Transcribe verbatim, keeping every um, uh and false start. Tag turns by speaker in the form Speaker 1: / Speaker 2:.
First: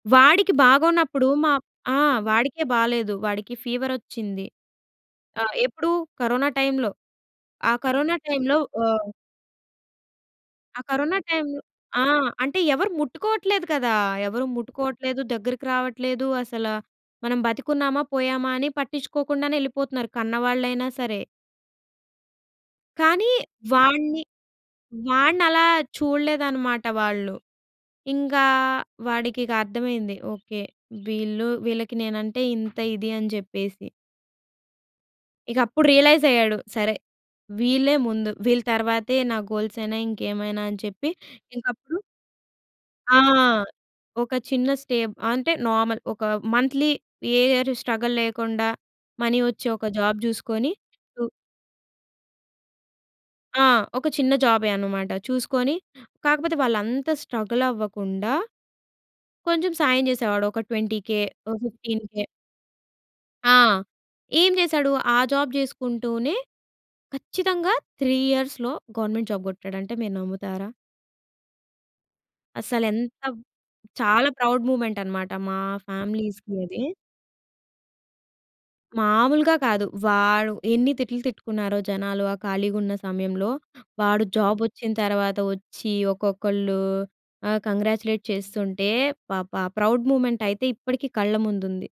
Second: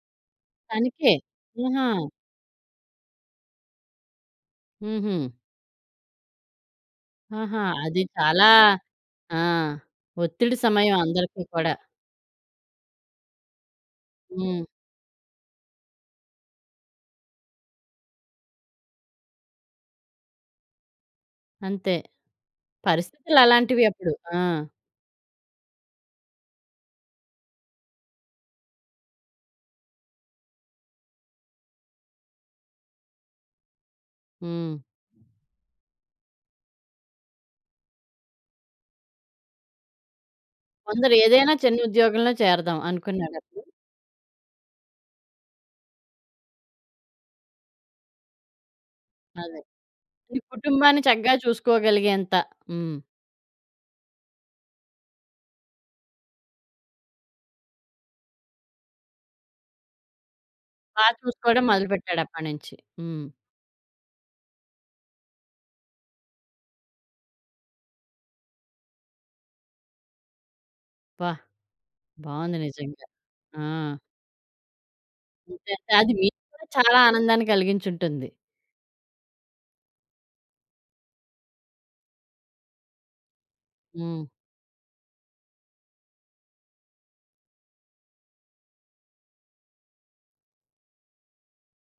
Speaker 1: వాడికి
Speaker 2: తనికే.
Speaker 1: బాగోనప్పుడు మా
Speaker 2: ఆహా!
Speaker 1: ఆ! వాడికే బాలేదు. వాడికి ఫీవరొచ్చింది.
Speaker 2: హుహు.
Speaker 1: ఆహ్, ఎప్పుడు, కరోనా టైమ్‌లో
Speaker 2: ఆహా!
Speaker 1: ఆ
Speaker 2: అది
Speaker 1: కరోనా
Speaker 2: చాలా
Speaker 1: టైమ్‌లో ఆహ్
Speaker 2: ఆ! ఒత్తిడి
Speaker 1: ఆ
Speaker 2: సమయం
Speaker 1: కరోనా
Speaker 2: అందరికి
Speaker 1: టైమ్‌లో
Speaker 2: కూడా.
Speaker 1: ఆ! అంటే ఎవరు ముట్టుకోవట్లేదు కదా! ఎవరు
Speaker 2: హ్మ్.
Speaker 1: ముట్టుకోవట్లేదు, దగ్గరికి రావట్లేదు. అసలు మనం బతికున్నామా, పోయామా అని పట్టించుకోకుండానే ఎళ్ళిపోతున్నారు. కన్నవాళ్ళైనా సరే.
Speaker 2: అంతే.
Speaker 1: కానీ
Speaker 2: పరిస్థితులు అలాంటివి అప్పుడు.
Speaker 1: వాడిని
Speaker 2: ఆ!
Speaker 1: వాడినలా చూడలేదన్నమాట వాళ్ళు. ఇంకా వాడికి ఇక అర్థమైంది. ఓకే వీళ్ళు వీళ్ళకి నేనంటే, ఇంత ఇది అని చెప్పేసి.
Speaker 2: హ్మ్.
Speaker 1: ఇక అప్పుడు రియలైజ్ అయ్యాడు. సరే, వీళ్ళే ముందు వీళ్ళ తర్వాతే, నా గోల్స్ అయినా ఇంకేమైనా అని చెప్పి,
Speaker 2: కొందరు ఏదైనా చిన్న
Speaker 1: ఇంకప్పుడు
Speaker 2: ఉద్యోగంలో చేరదాం,
Speaker 1: ఆ!
Speaker 2: అనుకున్నారప్పుడు?
Speaker 1: ఒక చిన్న స్టేబ్ అంటే, నార్మల్ ఒక మంథ్లీ ఏ ఇయర్ స్ట్రగల్ లేకుండా మనీ
Speaker 2: అదే.
Speaker 1: వచ్చే ఒక జాబ్
Speaker 2: నీ
Speaker 1: చూసుకొని,
Speaker 2: కుటుంబాన్ని
Speaker 1: టు
Speaker 2: చక్కగా చూసుకోగలిగేంత. హ్మ్.
Speaker 1: ఆ! ఒక చిన్న జాబే అనమాట చూసుకొని కాకపోతే వాళ్ళుంతా స్ట్రగల్ అవ్వకుండా, కొంచెం సాయం చేసేవాడు. ఒక ట్వెంటీ
Speaker 2: బా
Speaker 1: కే, ఓహ్,
Speaker 2: చూసుకోవడం
Speaker 1: ఫిఫ్టీన్
Speaker 2: మొదలుపెట్టాడు
Speaker 1: కే.
Speaker 2: అప్పటినుంచి. హ్మ్.
Speaker 1: ఆ! ఏం చేసాడు ఆ జాబ్ చేసుకుంటూనే, ఖచ్చితంగా త్రీ ఇయర్స్‌లో గవర్నమెంట్ జాబ్ కొట్టాడంటే మీరు నమ్ముతారా?
Speaker 2: అబ్బా! బావుంది
Speaker 1: అసలు
Speaker 2: నిజంగా.
Speaker 1: ఎంత
Speaker 2: ఆ!
Speaker 1: చాలా ప్రౌడ్ మూవ్మెంట్ అన్నమాట. మా
Speaker 2: నిజంగా అది మీకు కూడా
Speaker 1: ఫ్యామిలీస్‌కది.
Speaker 2: చాలా ఆనందాన్ని కలిగించుంటుంది.
Speaker 1: మామూలుగా కాదు. వాడు ఎన్ని తిట్లు తిట్టుకున్నారో జనాలు ఆ ఖాళీగా ఉన్న సమయంలో. వాడు
Speaker 2: హ్మ్.
Speaker 1: జాబ్ వచ్చిన తర్వాత వచ్చి ఒక్కొక్కళ్ళు, ఆ! కాంగ్రాచ్యులేట్ చేస్తుంటే, భ! భ! ప్రౌడ్ మూవ్మెంటయితే ఇప్పటికి కళ్ళ ముందుంది.